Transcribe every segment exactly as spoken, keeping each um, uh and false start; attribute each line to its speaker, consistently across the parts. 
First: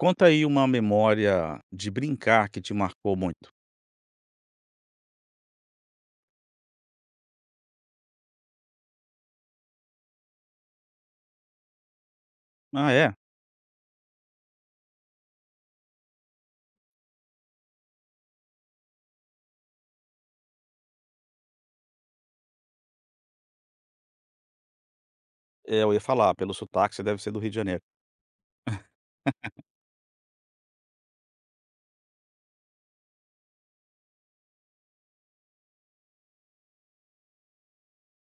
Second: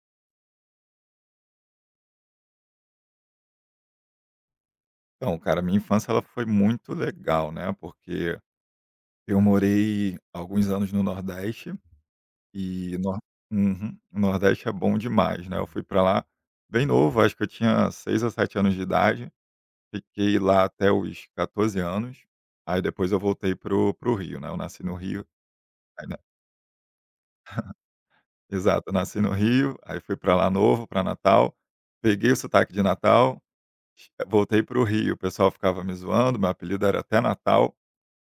Speaker 1: Conta aí uma memória de brincar que te marcou muito.
Speaker 2: Então, cara, minha infância ela foi muito legal, né, porque eu morei alguns anos no Nordeste
Speaker 1: Ah,
Speaker 2: e
Speaker 1: é?
Speaker 2: no Uhum. O Nordeste é bom demais, né, eu fui para lá bem novo, acho que eu tinha seis ou sete anos de idade, fiquei lá até os catorze anos, aí depois eu voltei pro o Rio, né, eu nasci no Rio.
Speaker 1: É, eu ia
Speaker 2: Aí na
Speaker 1: falar, pelo sotaque você deve ser do Rio de Janeiro.
Speaker 2: Exato, eu nasci no Rio, aí fui para lá novo, para Natal, peguei o sotaque de Natal, voltei pro Rio, o pessoal ficava me zoando, meu apelido era até Natal,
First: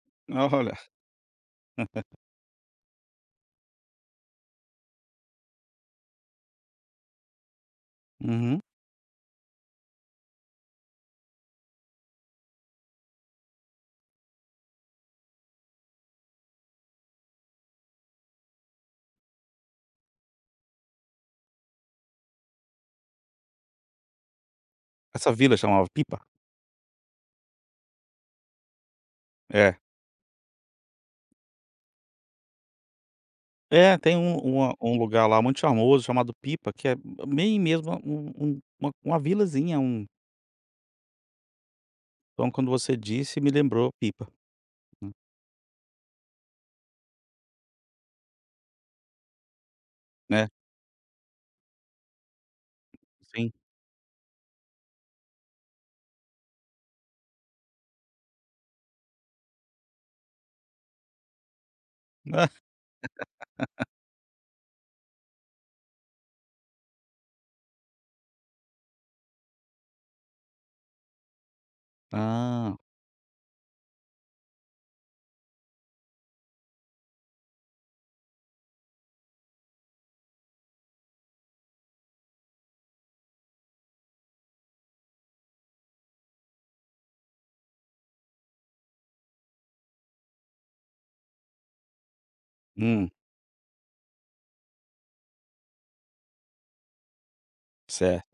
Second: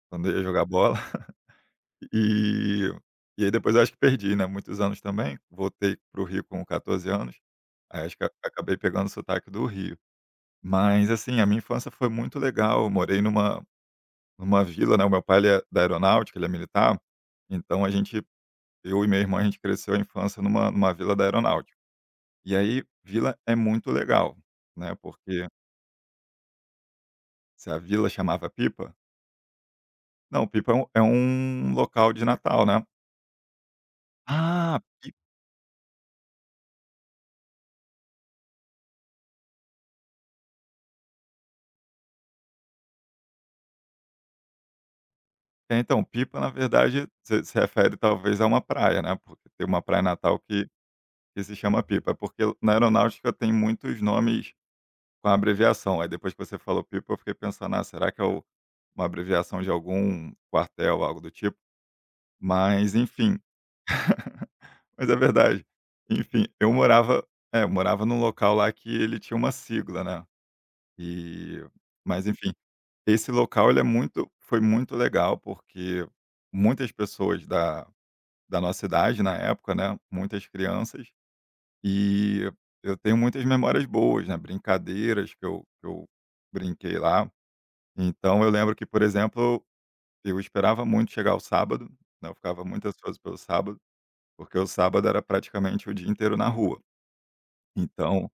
Speaker 2: quando eu ia jogar
Speaker 1: Olha.
Speaker 2: bola. E e aí depois eu acho que perdi, né, muitos anos também, voltei para o Rio com catorze anos, aí acho que a-
Speaker 1: Uhum.
Speaker 2: acabei pegando o sotaque do Rio. Mas, assim, a minha infância foi muito legal, eu morei numa numa vila, né. O meu pai ele é da aeronáutica, ele é militar, então a gente eu e minha irmã, a gente cresceu a infância numa numa vila da aeronáutica. E aí vila é muito legal, né,
Speaker 1: Essa
Speaker 2: porque...
Speaker 1: vila chamava Pipa?
Speaker 2: Se a vila chamava Pipa?
Speaker 1: É.
Speaker 2: Não, Pipa é um é um local de Natal, né.
Speaker 1: É, tem um uma
Speaker 2: "Ah."
Speaker 1: um lugar lá muito charmoso chamado Pipa, que é bem mesmo um um uma uma vilazinha, um então quando você disse, me lembrou Pipa,
Speaker 2: É, então, Pipa, na verdade, você se refere talvez a uma praia, né, porque tem uma praia em Natal
Speaker 1: né.
Speaker 2: que que se chama Pipa. Porque na aeronáutica tem
Speaker 1: Sim.
Speaker 2: muitos nomes com abreviação, aí depois que você falou Pipa eu fiquei pensando: "Ah, será que é o uma abreviação de algum quartel, algo do tipo?". Mas enfim, mas é verdade. Enfim, eu morava... é, eu morava num local lá que ele tinha uma sigla, né, e mas enfim,
Speaker 1: Ah. Ah.
Speaker 2: esse local ele é muito foi muito legal, porque muitas pessoas da da nossa idade na época, né, muitas crianças. E eu tenho muitas memórias boas, né, brincadeiras que eu que eu brinquei lá. Então eu lembro que, por exemplo, eu esperava muito chegar o sábado, né, eu ficava muito
Speaker 1: Hum,
Speaker 2: ansioso pelo sábado, porque o sábado era praticamente o dia inteiro na rua.
Speaker 1: certo.
Speaker 2: Então,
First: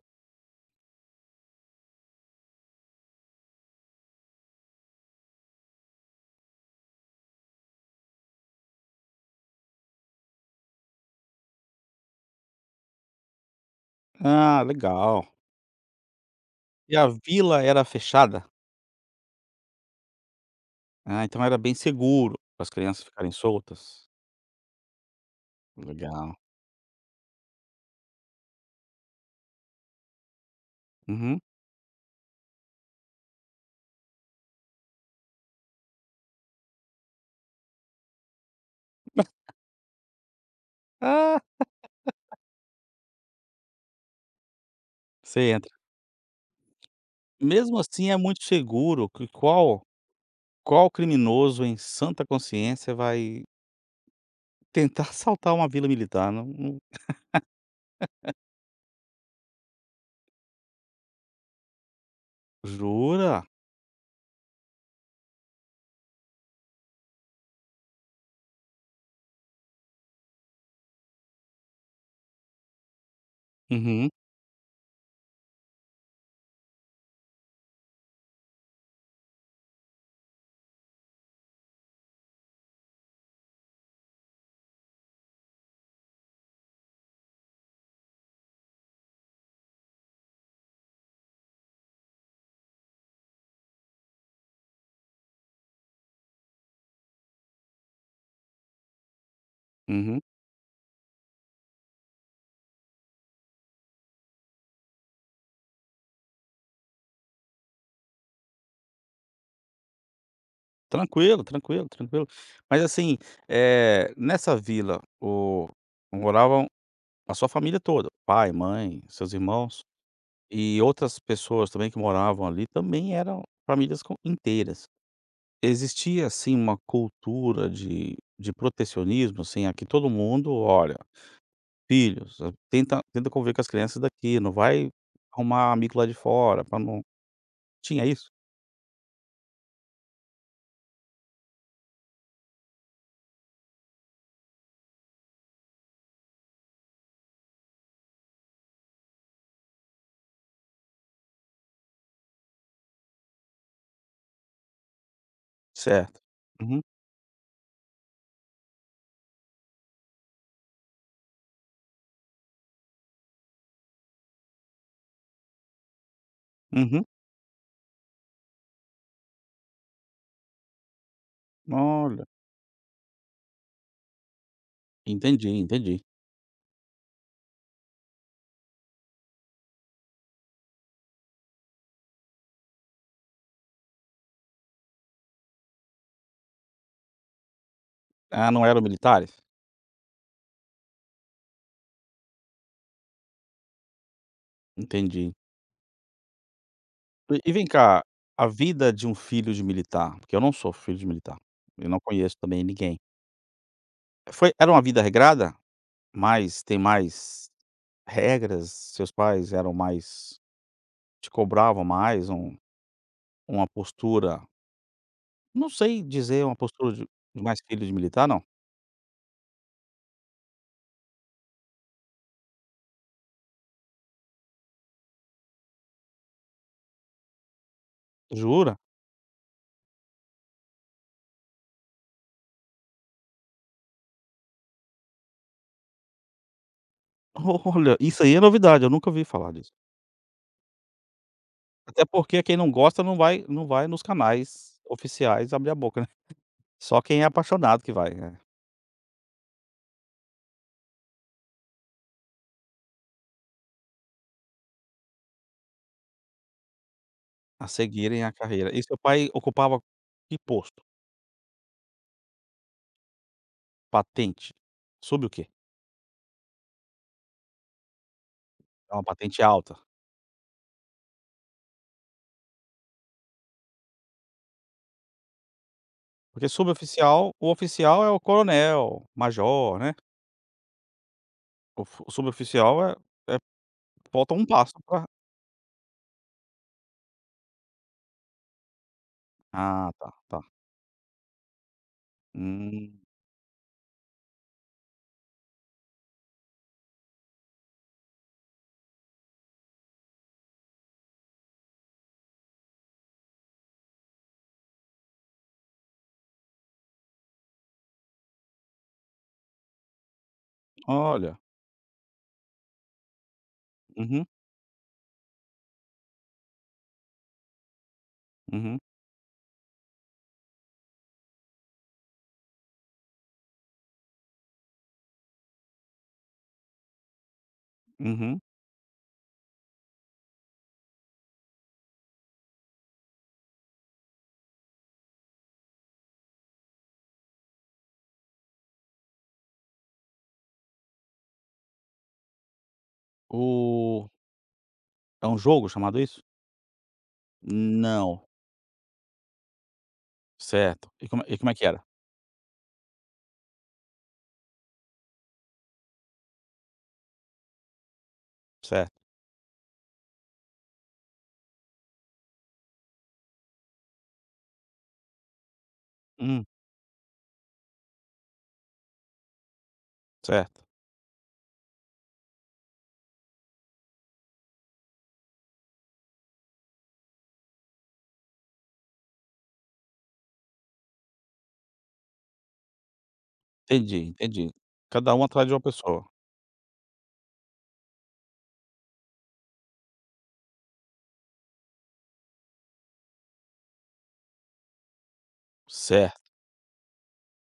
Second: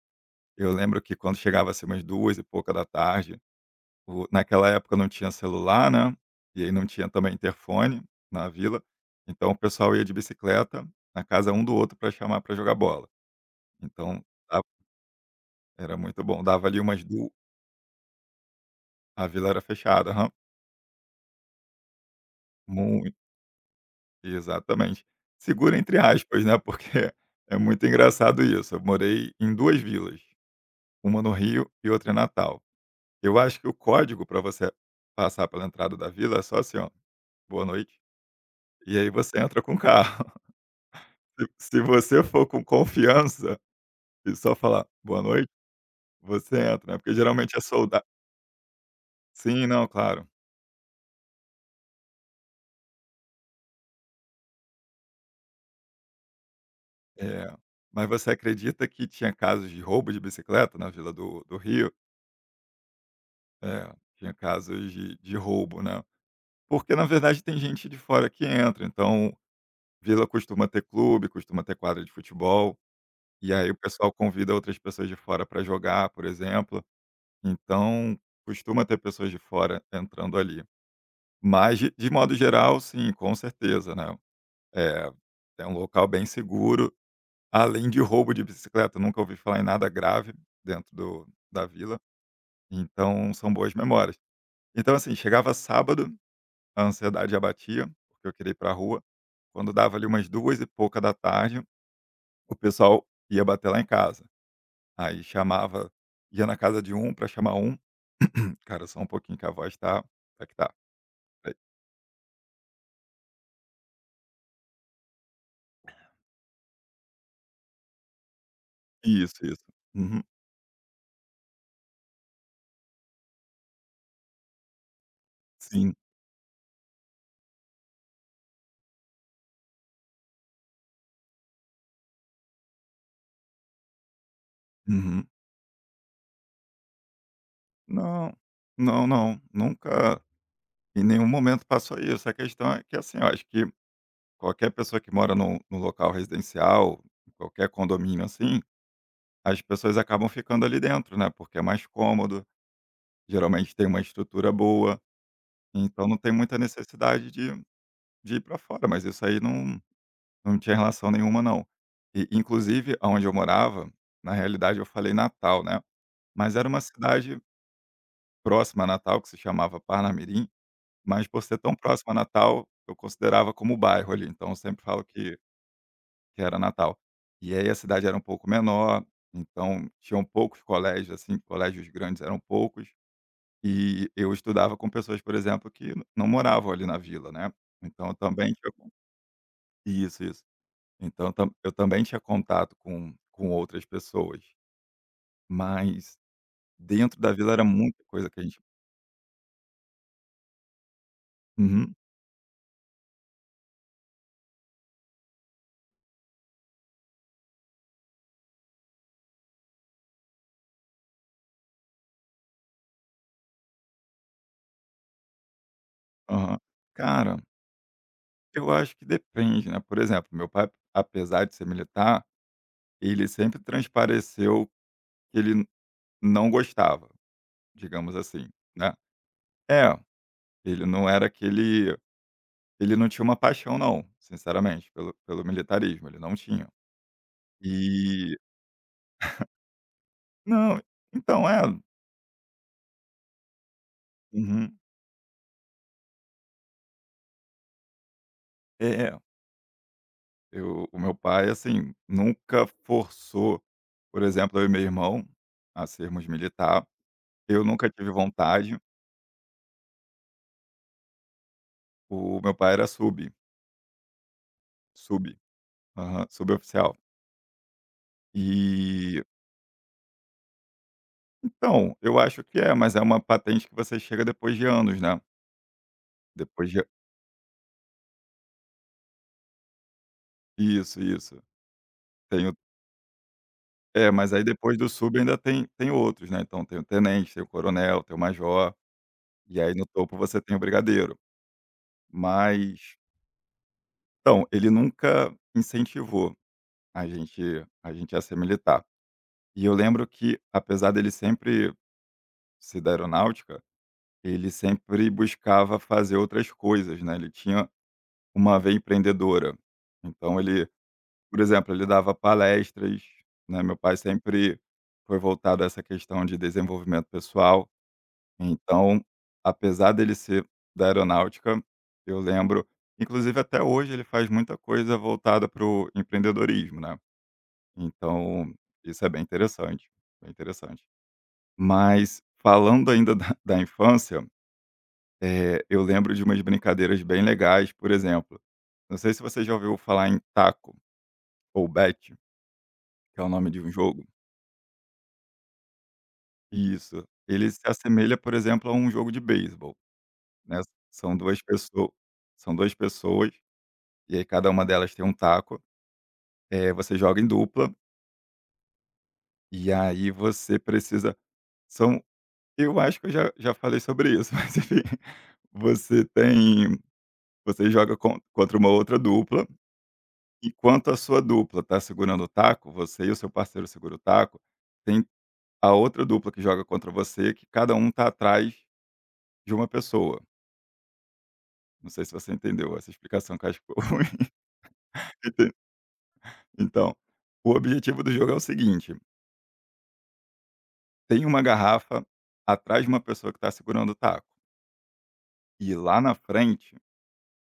Speaker 2: eu lembro que quando chegava, assim, umas duas da tarde, o naquela época não tinha celular, né, e aí não tinha também interfone na vila, então o pessoal ia de bicicleta na casa um do outro para chamar para jogar bola. Então, a
Speaker 1: Ah, legal.
Speaker 2: era muito bom, dava ali
Speaker 1: E
Speaker 2: umas
Speaker 1: a
Speaker 2: du
Speaker 1: vila era fechada?
Speaker 2: a vila era fechada, aham.
Speaker 1: Ah, então era bem seguro para as crianças
Speaker 2: Muito,
Speaker 1: ficarem soltas.
Speaker 2: exatamente. Segura entre
Speaker 1: Legal.
Speaker 2: aspas, né, porque é muito engraçado isso, eu morei em duas vilas, uma no
Speaker 1: Uhum.
Speaker 2: Rio e outra em Natal. Eu acho que o código para você passar pela entrada da vila é só assim, ó, "boa noite", e aí você entra com o carro.
Speaker 1: Ah,
Speaker 2: Se se você for com confiança e só falar "boa noite",
Speaker 1: você entra.
Speaker 2: você entra, né, porque geralmente é
Speaker 1: Mesmo
Speaker 2: soldado.
Speaker 1: assim é muito seguro, que
Speaker 2: Sim,
Speaker 1: qual
Speaker 2: não, claro.
Speaker 1: qual criminoso em Santa consciência vai tentar assaltar uma vila militar? Não, não.
Speaker 2: É. Mas você acredita que tinha casos de roubo de bicicleta na vila do do Rio?
Speaker 1: Jura?
Speaker 2: É, tinha casos de de roubo, né. Porque na verdade tem gente de fora que entra, então vila costuma ter clube, costuma ter quadra de futebol, e aí o
Speaker 1: Uhum,
Speaker 2: pessoal convida outras pessoas de fora para jogar, por exemplo, então costuma ter pessoas de fora entrando ali. Mas de de modo geral, sim, com certeza, né, eh, é um local bem seguro. Além de roubo de bicicleta, nunca ouvi falar em nada grave dentro do da vila, então são boas memórias. Então, assim, chegava sábado, a ansiedade já batia, porque eu queria ir para a rua. Quando dava ali
Speaker 1: uhum.
Speaker 2: umas duas e pouca, da tarde, o pessoal ia bater lá em casa. Aí chamava Ia na casa de um para chamar um cara, só um pouquinho que a voz tá tá que tá.
Speaker 1: Tranquilo,
Speaker 2: É
Speaker 1: tranquilo, tranquilo. Mas assim, eh, nessa vila, o moravam a sua família toda, pai, mãe, seus
Speaker 2: isso, isso.
Speaker 1: irmãos
Speaker 2: Uhum,
Speaker 1: e outras pessoas também que moravam ali, também eram famílias com inteiras.
Speaker 2: sim.
Speaker 1: Existia, assim, uma cultura de de protecionismo, assim, aqui todo mundo: "Olha, filhos, eh, tenta tenta conviver com as crianças daqui, não vai
Speaker 2: Uhum.
Speaker 1: arrumar amigo lá de fora para não". Tinha isso?
Speaker 2: Não, não, não, nunca em nenhum momento passou isso. A questão é que, assim, eu acho que qualquer pessoa que mora num num local residencial, em qualquer condomínio assim, as pessoas acabam ficando ali dentro, né, porque é mais cômodo, geralmente tem uma estrutura boa, então não
Speaker 1: Certo.
Speaker 2: tem muita
Speaker 1: Uhum,
Speaker 2: necessidade de de ir para fora, mas isso aí não não tinha relação nenhuma não. E inclusive aonde eu morava, na realidade eu falei Natal, né, mas era uma
Speaker 1: uhum.
Speaker 2: cidade próxima a Natal que se chamava Parnamirim, mas por ser tão próxima a
Speaker 1: Olha,
Speaker 2: Natal, eu considerava como bairro ali, então eu sempre falo que
Speaker 1: entendi, entendi.
Speaker 2: que era Natal. E aí a cidade era um pouco menor, então tinham poucos colégios, assim, colégios grandes eram poucos, e eu estudava com pessoas, por exemplo, que n- não moravam ali na vila, né? Então eu
Speaker 1: Ah,
Speaker 2: também
Speaker 1: não
Speaker 2: tinha
Speaker 1: eram
Speaker 2: con-
Speaker 1: militares?
Speaker 2: isso, isso. Então tam- eu também tinha contato com, com outras pessoas,
Speaker 1: Entendi.
Speaker 2: mas dentro da
Speaker 1: E e
Speaker 2: vila era
Speaker 1: vem cá,
Speaker 2: muita coisa que a
Speaker 1: a
Speaker 2: gente.
Speaker 1: vida de um filho de militar, porque eu não sou filho de militar, eu
Speaker 2: Uhum,
Speaker 1: não conheço também ninguém. Foi era uma vida regrada? Mas tem mais regras? Seus pais eram mais. Te cobrava mais um uma postura, não sei dizer uma
Speaker 2: aham.
Speaker 1: postura de
Speaker 2: Cara,
Speaker 1: de mais filho de militar não.
Speaker 2: eu acho que depende, né? Por exemplo, meu pai, apesar de ser militar, ele sempre transpareceu que ele não gostava. Digamos assim,
Speaker 1: Jura?
Speaker 2: né. É, ele não era aquele ele não tinha uma paixão não, sinceramente, pelo pelo militarismo, ele não tinha.
Speaker 1: Olha, isso aí
Speaker 2: E
Speaker 1: é novidade, eu nunca ouvi falar disso.
Speaker 2: não, então, é.
Speaker 1: Até porque quem não gosta não vai não vai nos
Speaker 2: Uhum.
Speaker 1: canais oficiais abrir a boca, né. Só quem é apaixonado que vai, eh,
Speaker 2: É, é. Eu O meu pai, assim, nunca forçou, por exemplo, eu e meu irmão a sermos militar, eu
Speaker 1: a
Speaker 2: nunca tive
Speaker 1: seguirem a carreira.
Speaker 2: vontade.
Speaker 1: E seu pai ocupava que posto?
Speaker 2: O meu pai era sub,
Speaker 1: Patente? Sub
Speaker 2: sub.
Speaker 1: o quê?
Speaker 2: Aham, suboficial.
Speaker 1: É uma
Speaker 2: E,
Speaker 1: patente alta?
Speaker 2: então, eu acho que é, mas é uma patente que você chega depois de anos, né,
Speaker 1: Porque
Speaker 2: depois de
Speaker 1: suboficial o oficial é o coronel, major, né.
Speaker 2: isso, isso.
Speaker 1: O f
Speaker 2: Tem o
Speaker 1: Suboficial é é
Speaker 2: É, mas
Speaker 1: falta
Speaker 2: aí
Speaker 1: um passo
Speaker 2: depois do
Speaker 1: pra.
Speaker 2: sub ainda tem tem outros, né, então tem o tenente, tem o coronel, tem o major, e aí no
Speaker 1: Ah, tá.
Speaker 2: topo você tem
Speaker 1: Tá.
Speaker 2: o brigadeiro. Mas
Speaker 1: Hum,
Speaker 2: então, ele nunca incentivou a gente a gente a ser militar. E eu lembro que, apesar dele sempre ser da aeronáutica, ele sempre buscava fazer outras coisas, né, ele tinha uma veia empreendedora. Então ele,
Speaker 1: olha.
Speaker 2: por exemplo, ele dava palestras, né, meu pai
Speaker 1: Uhum,
Speaker 2: sempre foi voltado a essa questão de desenvolvimento pessoal.
Speaker 1: uhum,
Speaker 2: Então, apesar dele ser da aeronáutica, eu lembro, inclusive, até hoje ele faz muita coisa voltada para o empreendedorismo, né.
Speaker 1: uhum.
Speaker 2: Então, isso é bem interessante, bem interessante. Mas falando ainda da da infância, eh, eu lembro de umas brincadeiras bem legais, por exemplo, não sei se você já ouviu falar em taco ou bet, que é o nome de um jogo.
Speaker 1: O É um jogo chamado isso?
Speaker 2: Isso, ele se assemelha,
Speaker 1: Não.
Speaker 2: por exemplo, a um jogo de beisebol, né,
Speaker 1: Certo. E
Speaker 2: são
Speaker 1: como e
Speaker 2: duas
Speaker 1: como é que era?
Speaker 2: pessoas são duas pessoas e aí cada uma delas tem um taco, eh, você joga em dupla,
Speaker 1: Certo.
Speaker 2: e aí você precisa... são eu acho que eu já já falei sobre isso, mas enfim, você
Speaker 1: Hum,
Speaker 2: tem... você joga con contra uma outra dupla,
Speaker 1: certo.
Speaker 2: enquanto a sua dupla está segurando o taco, você e o seu parceiro segura o taco, tem a outra dupla que joga contra você, que cada um tá atrás de uma pessoa. Não sei se você entendeu essa explicação que eu acho que ficou
Speaker 1: Entendi,
Speaker 2: ruim.
Speaker 1: entendi. Cada um atrás
Speaker 2: Ente-
Speaker 1: de uma pessoa.
Speaker 2: Então, o objetivo do jogo é o seguinte: tem uma garrafa atrás de uma pessoa que está segurando o taco. E lá na
Speaker 1: Certo,
Speaker 2: frente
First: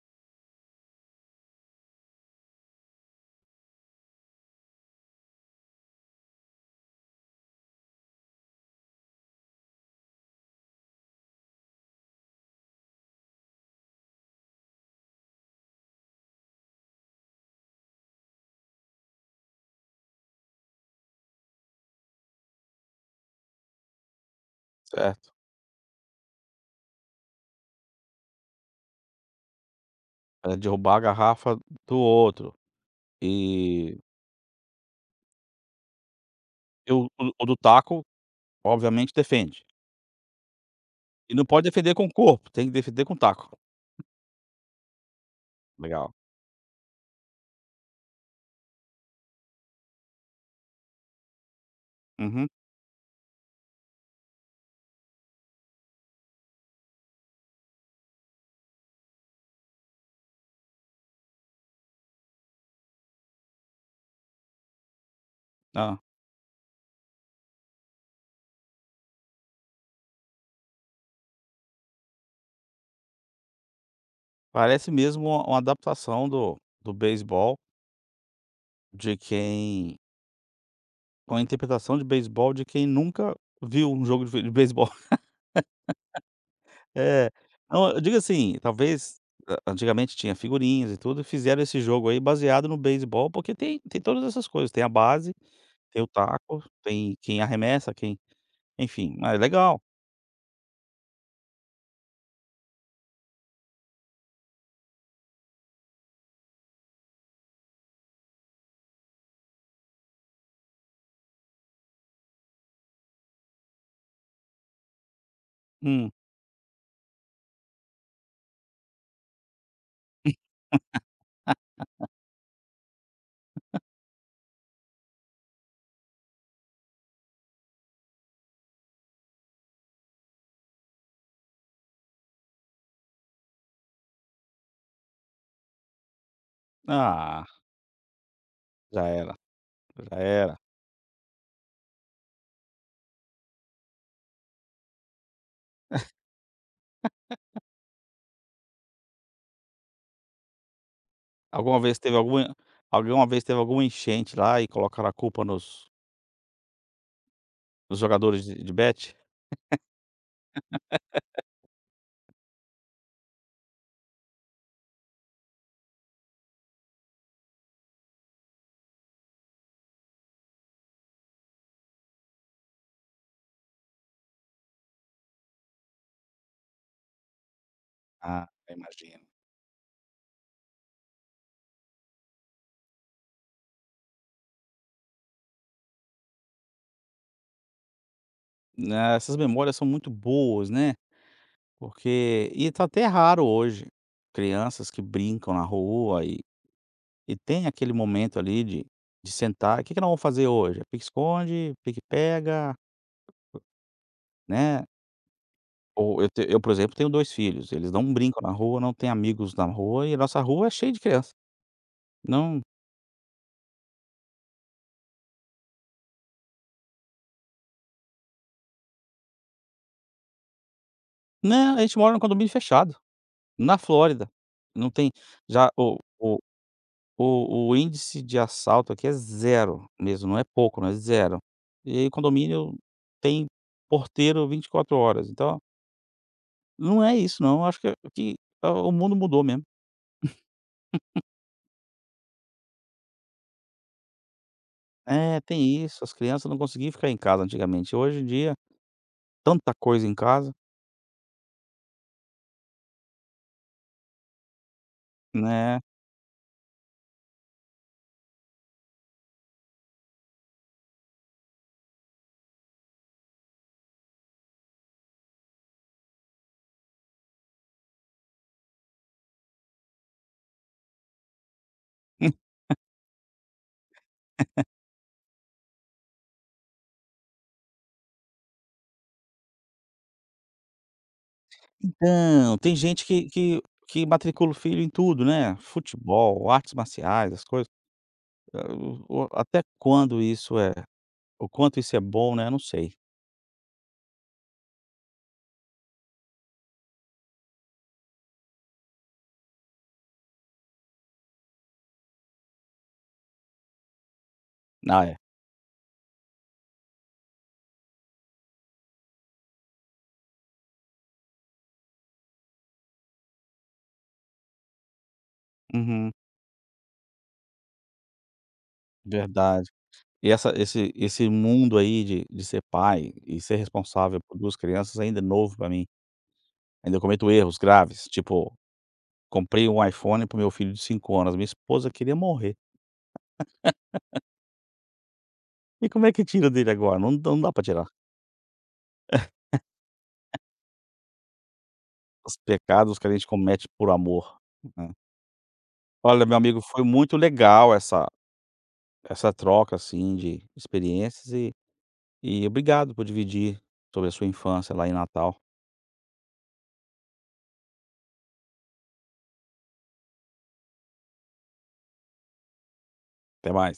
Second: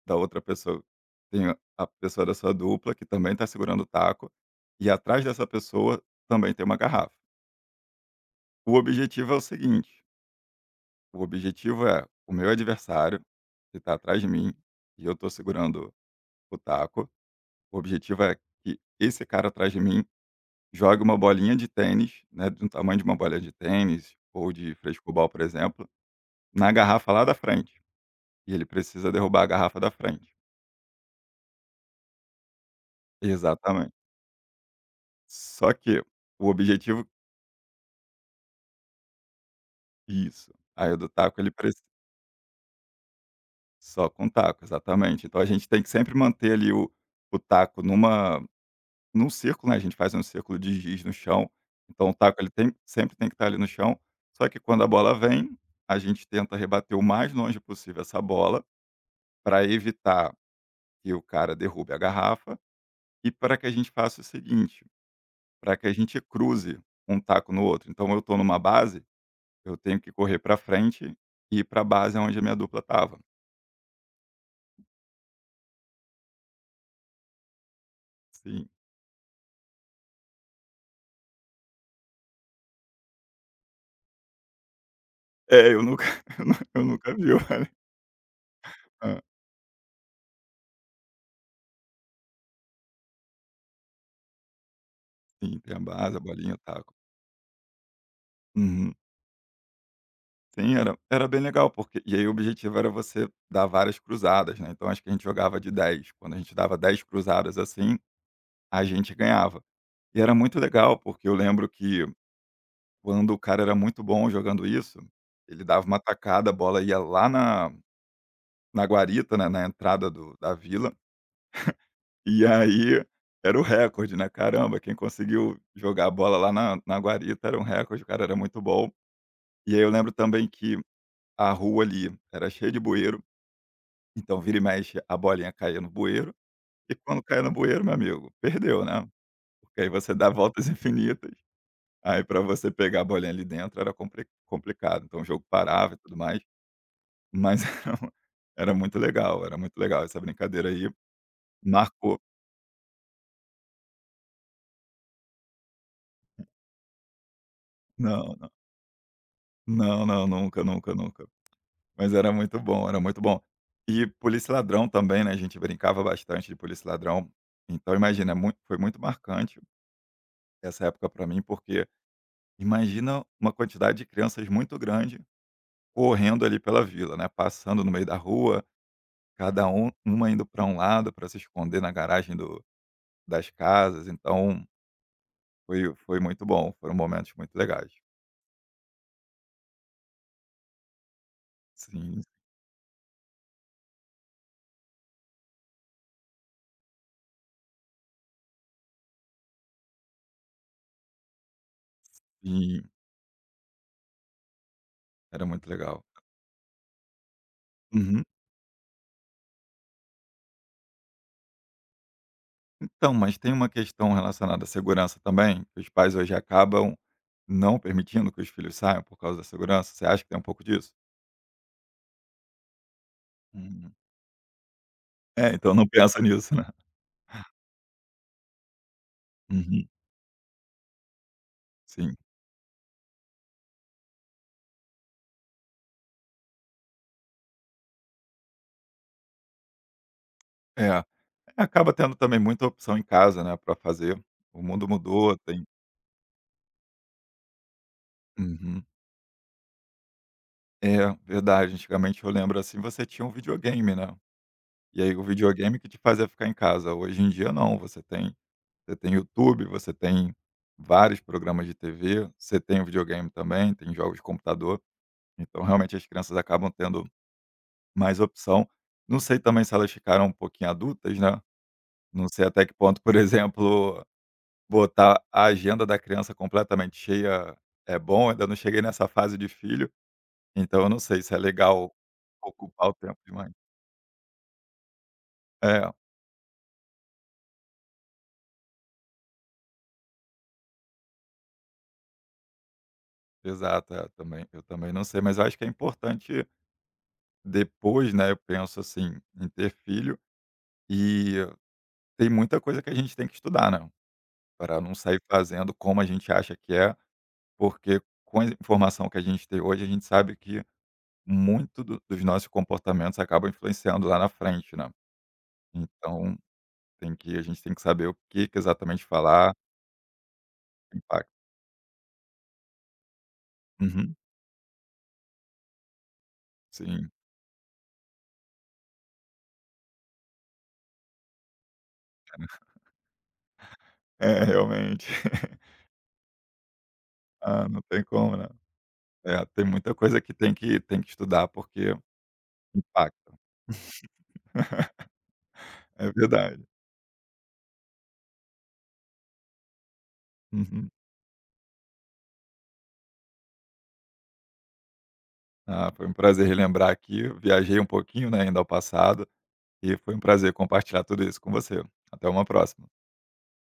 Speaker 2: da outra pessoa, tem a a pessoa da sua dupla que também está segurando o taco. E atrás dessa pessoa também tem uma garrafa. O objetivo é o seguinte: o objetivo é o meu adversário, que está atrás de mim, e eu estou segurando o taco. O objetivo é que esse cara atrás de mim jogue uma bolinha de tênis, né, do tamanho de uma bolinha de tênis ou de frescobol,
Speaker 1: certo.
Speaker 2: por exemplo, na garrafa lá da frente. E ele precisa derrubar a garrafa da frente.
Speaker 1: Era derrubar a garrafa do outro.
Speaker 2: Exatamente.
Speaker 1: E
Speaker 2: Só que o
Speaker 1: e o
Speaker 2: objetivo...
Speaker 1: o o do taco, obviamente, defende.
Speaker 2: isso. Aí o do
Speaker 1: E
Speaker 2: taco
Speaker 1: não
Speaker 2: ele
Speaker 1: pode
Speaker 2: preci
Speaker 1: defender com o corpo, tem que defender com o taco.
Speaker 2: só com taco, exatamente. Então a gente tem que sempre
Speaker 1: Legal.
Speaker 2: manter ali o o taco numa num círculo, né, a gente faz um círculo de giz no chão, então o taco
Speaker 1: Uhum.
Speaker 2: ele tem sempre tem que estar ali no chão, só que quando a bola vem, a gente tenta rebater o mais longe possível essa bola, para evitar que o cara derrube a garrafa e para que a gente faça o seguinte: para que a
Speaker 1: Hã.
Speaker 2: gente cruze um taco no outro. Então eu estou numa base, eu tenho que correr para frente e ir para a base aonde a minha dupla estava.
Speaker 1: Parece mesmo uma uma adaptação do do beisebol
Speaker 2: Sim.
Speaker 1: de quem. Com a interpretação de beisebol de quem nunca viu um jogo de be de beisebol.
Speaker 2: É, eu nunca eu nu eu nunca
Speaker 1: É.
Speaker 2: vi o vôlei.
Speaker 1: Não, eu digo assim, talvez
Speaker 2: Hã.
Speaker 1: a antigamente tinha figurinhas e tudo, e fizeram esse jogo aí baseado no beisebol, porque tem tem todas essas coisas, tem a base,
Speaker 2: Sim, tem a
Speaker 1: tem o
Speaker 2: base, a bolinha, o
Speaker 1: taco,
Speaker 2: taco.
Speaker 1: tem quem arremessa, quem
Speaker 2: Uhum.
Speaker 1: enfim, ah, é legal.
Speaker 2: Sim, era era bem legal, porque e aí o objetivo era você dar várias cruzadas, né, então acho que a gente jogava de dez, quando a gente dava dez cruzadas assim, a gente ganhava. E era muito legal, porque eu lembro que quando o cara era muito bom jogando isso, ele dava uma
Speaker 1: Hum.
Speaker 2: tacada, a bola ia lá na na guarita, né, na entrada do da vila, e aí era o recorde, né, caramba, quem conseguiu jogar a bola lá na na guarita era um recorde, o cara era muito bom. E aí eu lembro também que a rua ali era cheia de bueiro, então vira e mexe a bolinha caía no bueiro, e quando caía
Speaker 1: Ah,
Speaker 2: no bueiro, meu amigo, perdeu, né,
Speaker 1: já era,
Speaker 2: porque aí você
Speaker 1: já
Speaker 2: dá
Speaker 1: era.
Speaker 2: voltas infinitas, aí para você pegar a bolinha ali dentro era compli complicado, então o jogo parava e tudo mais, mas era um- era muito legal, era muito legal essa brincadeira aí,
Speaker 1: Alguma vez teve
Speaker 2: marcou.
Speaker 1: alguma Alguma vez teve alguma enchente lá e colocaram a culpa nos nos
Speaker 2: Não,
Speaker 1: jogadores
Speaker 2: não.
Speaker 1: de de bet?
Speaker 2: Não, não, nunca, nunca, nunca. Mas era muito bom, era muito bom. E Polícia e Ladrão também, né, a gente brincava bastante de Polícia e Ladrão. Então imagina, é mui foi muito marcante essa época para mim, porque imagina uma quantidade de crianças muito grande correndo ali pela vila, né, passando no meio da
Speaker 1: Ah,
Speaker 2: rua,
Speaker 1: imagino.
Speaker 2: cada um uma indo para um lado para se esconder na garagem do das casas, então foi foi muito bom, foram momentos muito legais.
Speaker 1: Ah, essas memórias são muito boas, né?
Speaker 2: Sim,
Speaker 1: Porque e tá até raro hoje, crianças que brincam na rua e e tem aquele momento ali de de sentar: "O que que nós vamos fazer hoje? É pique-esconde, pique-pega",
Speaker 2: sim,
Speaker 1: né.
Speaker 2: era muito legal.
Speaker 1: Ou eu te eu, por exemplo, tenho dois filhos, eles não
Speaker 2: Uhum.
Speaker 1: brincam na rua, não têm amigos na rua e a nossa rua é cheia de criança. Não,
Speaker 2: Então, mas tem uma questão relacionada à segurança também, que os pais hoje acabam não permitindo que os filhos saiam por causa da segurança? Você acha que tem um pouco disso?
Speaker 1: não, a gente mora num condomínio fechado, na
Speaker 2: Uhum.
Speaker 1: Flórida, não tem.
Speaker 2: É,
Speaker 1: Já
Speaker 2: então não
Speaker 1: o
Speaker 2: pensa
Speaker 1: O
Speaker 2: nisso, né?
Speaker 1: o índice de assalto aqui é zero
Speaker 2: Uhum.
Speaker 1: mesmo, não é pouco, não, é zero. E aí
Speaker 2: Sim.
Speaker 1: condomínio tem porteiro vinte e quatro horas, então não é isso não, acho que que ah, o mundo mudou mesmo.
Speaker 2: É. É. Acaba tendo também muita opção em casa, né, para fazer. O mundo mudou,
Speaker 1: É,
Speaker 2: tem...
Speaker 1: tem isso, as crianças não conseguiam ficar em casa antigamente, hoje em dia,
Speaker 2: Uhum.
Speaker 1: tanta coisa em casa,
Speaker 2: É, verdade. Antigamente eu lembro assim, você tinha um videogame, né. E aí o videogame
Speaker 1: né.
Speaker 2: que te fazia ficar em casa. Hoje em dia não, você tem... Você tem YouTube, você tem vários programas de T V, você tem o videogame também, tem jogos de computador. Então, realmente, as crianças acabam tendo mais opção. Não sei também se elas ficaram um pouquinho adultas, né? Não sei até que ponto, por exemplo, botar a agenda da criança completamente cheia é bom. Ainda não cheguei nessa fase de filho, então eu não sei se é legal
Speaker 1: Então, tem
Speaker 2: ocupar o
Speaker 1: gente
Speaker 2: tempo
Speaker 1: que
Speaker 2: demais.
Speaker 1: que que matricula o filho em tudo, né,
Speaker 2: É,
Speaker 1: futebol, artes marciais, as coisas. Ah, o o até quando isso é o quanto isso é bom, né. Eu não sei.
Speaker 2: exato, é, também, eu também não sei, mas eu acho que é importante depois, né? Eu penso assim, em ter filho. E tem muita coisa que a gente tem que estudar, né, para não
Speaker 1: Ah, é.
Speaker 2: sair fazendo como a gente acha que é, porque com a informação que a gente tem hoje, a gente sabe que muito do dos nossos comportamentos acabam influenciando lá na frente, né.
Speaker 1: Uhum.
Speaker 2: Então tem que a gente tem que saber o que que exatamente falar,
Speaker 1: Verdade. E essa esse esse
Speaker 2: impacto.
Speaker 1: mundo aí de de ser pai e ser
Speaker 2: Uhum,
Speaker 1: responsável por duas crianças ainda é novo pra mim. Ainda
Speaker 2: sim.
Speaker 1: cometo erros graves, tipo, comprei um iPhone para meu filho de cinco anos, minha esposa queria morrer.
Speaker 2: É, realmente.
Speaker 1: E como é que tira dele agora? Não dá, não dá pra
Speaker 2: Ah, não
Speaker 1: tirar.
Speaker 2: tem como, né. É, tem muita coisa que tem que tem que estudar, porque
Speaker 1: Os pecados que a gente
Speaker 2: impacta.
Speaker 1: comete por amor, né.
Speaker 2: É
Speaker 1: Olha, meu amigo,
Speaker 2: verdade.
Speaker 1: foi muito legal essa essa troca, assim, de
Speaker 2: Uhum.
Speaker 1: experiências e e obrigado por dividir sobre a sua infância lá em Natal.
Speaker 2: Ah, foi um prazer relembrar aqui. Viajei um pouquinho, né, ainda ao passado, e foi um prazer compartilhar tudo isso com você. Até uma próxima.
Speaker 1: Até mais.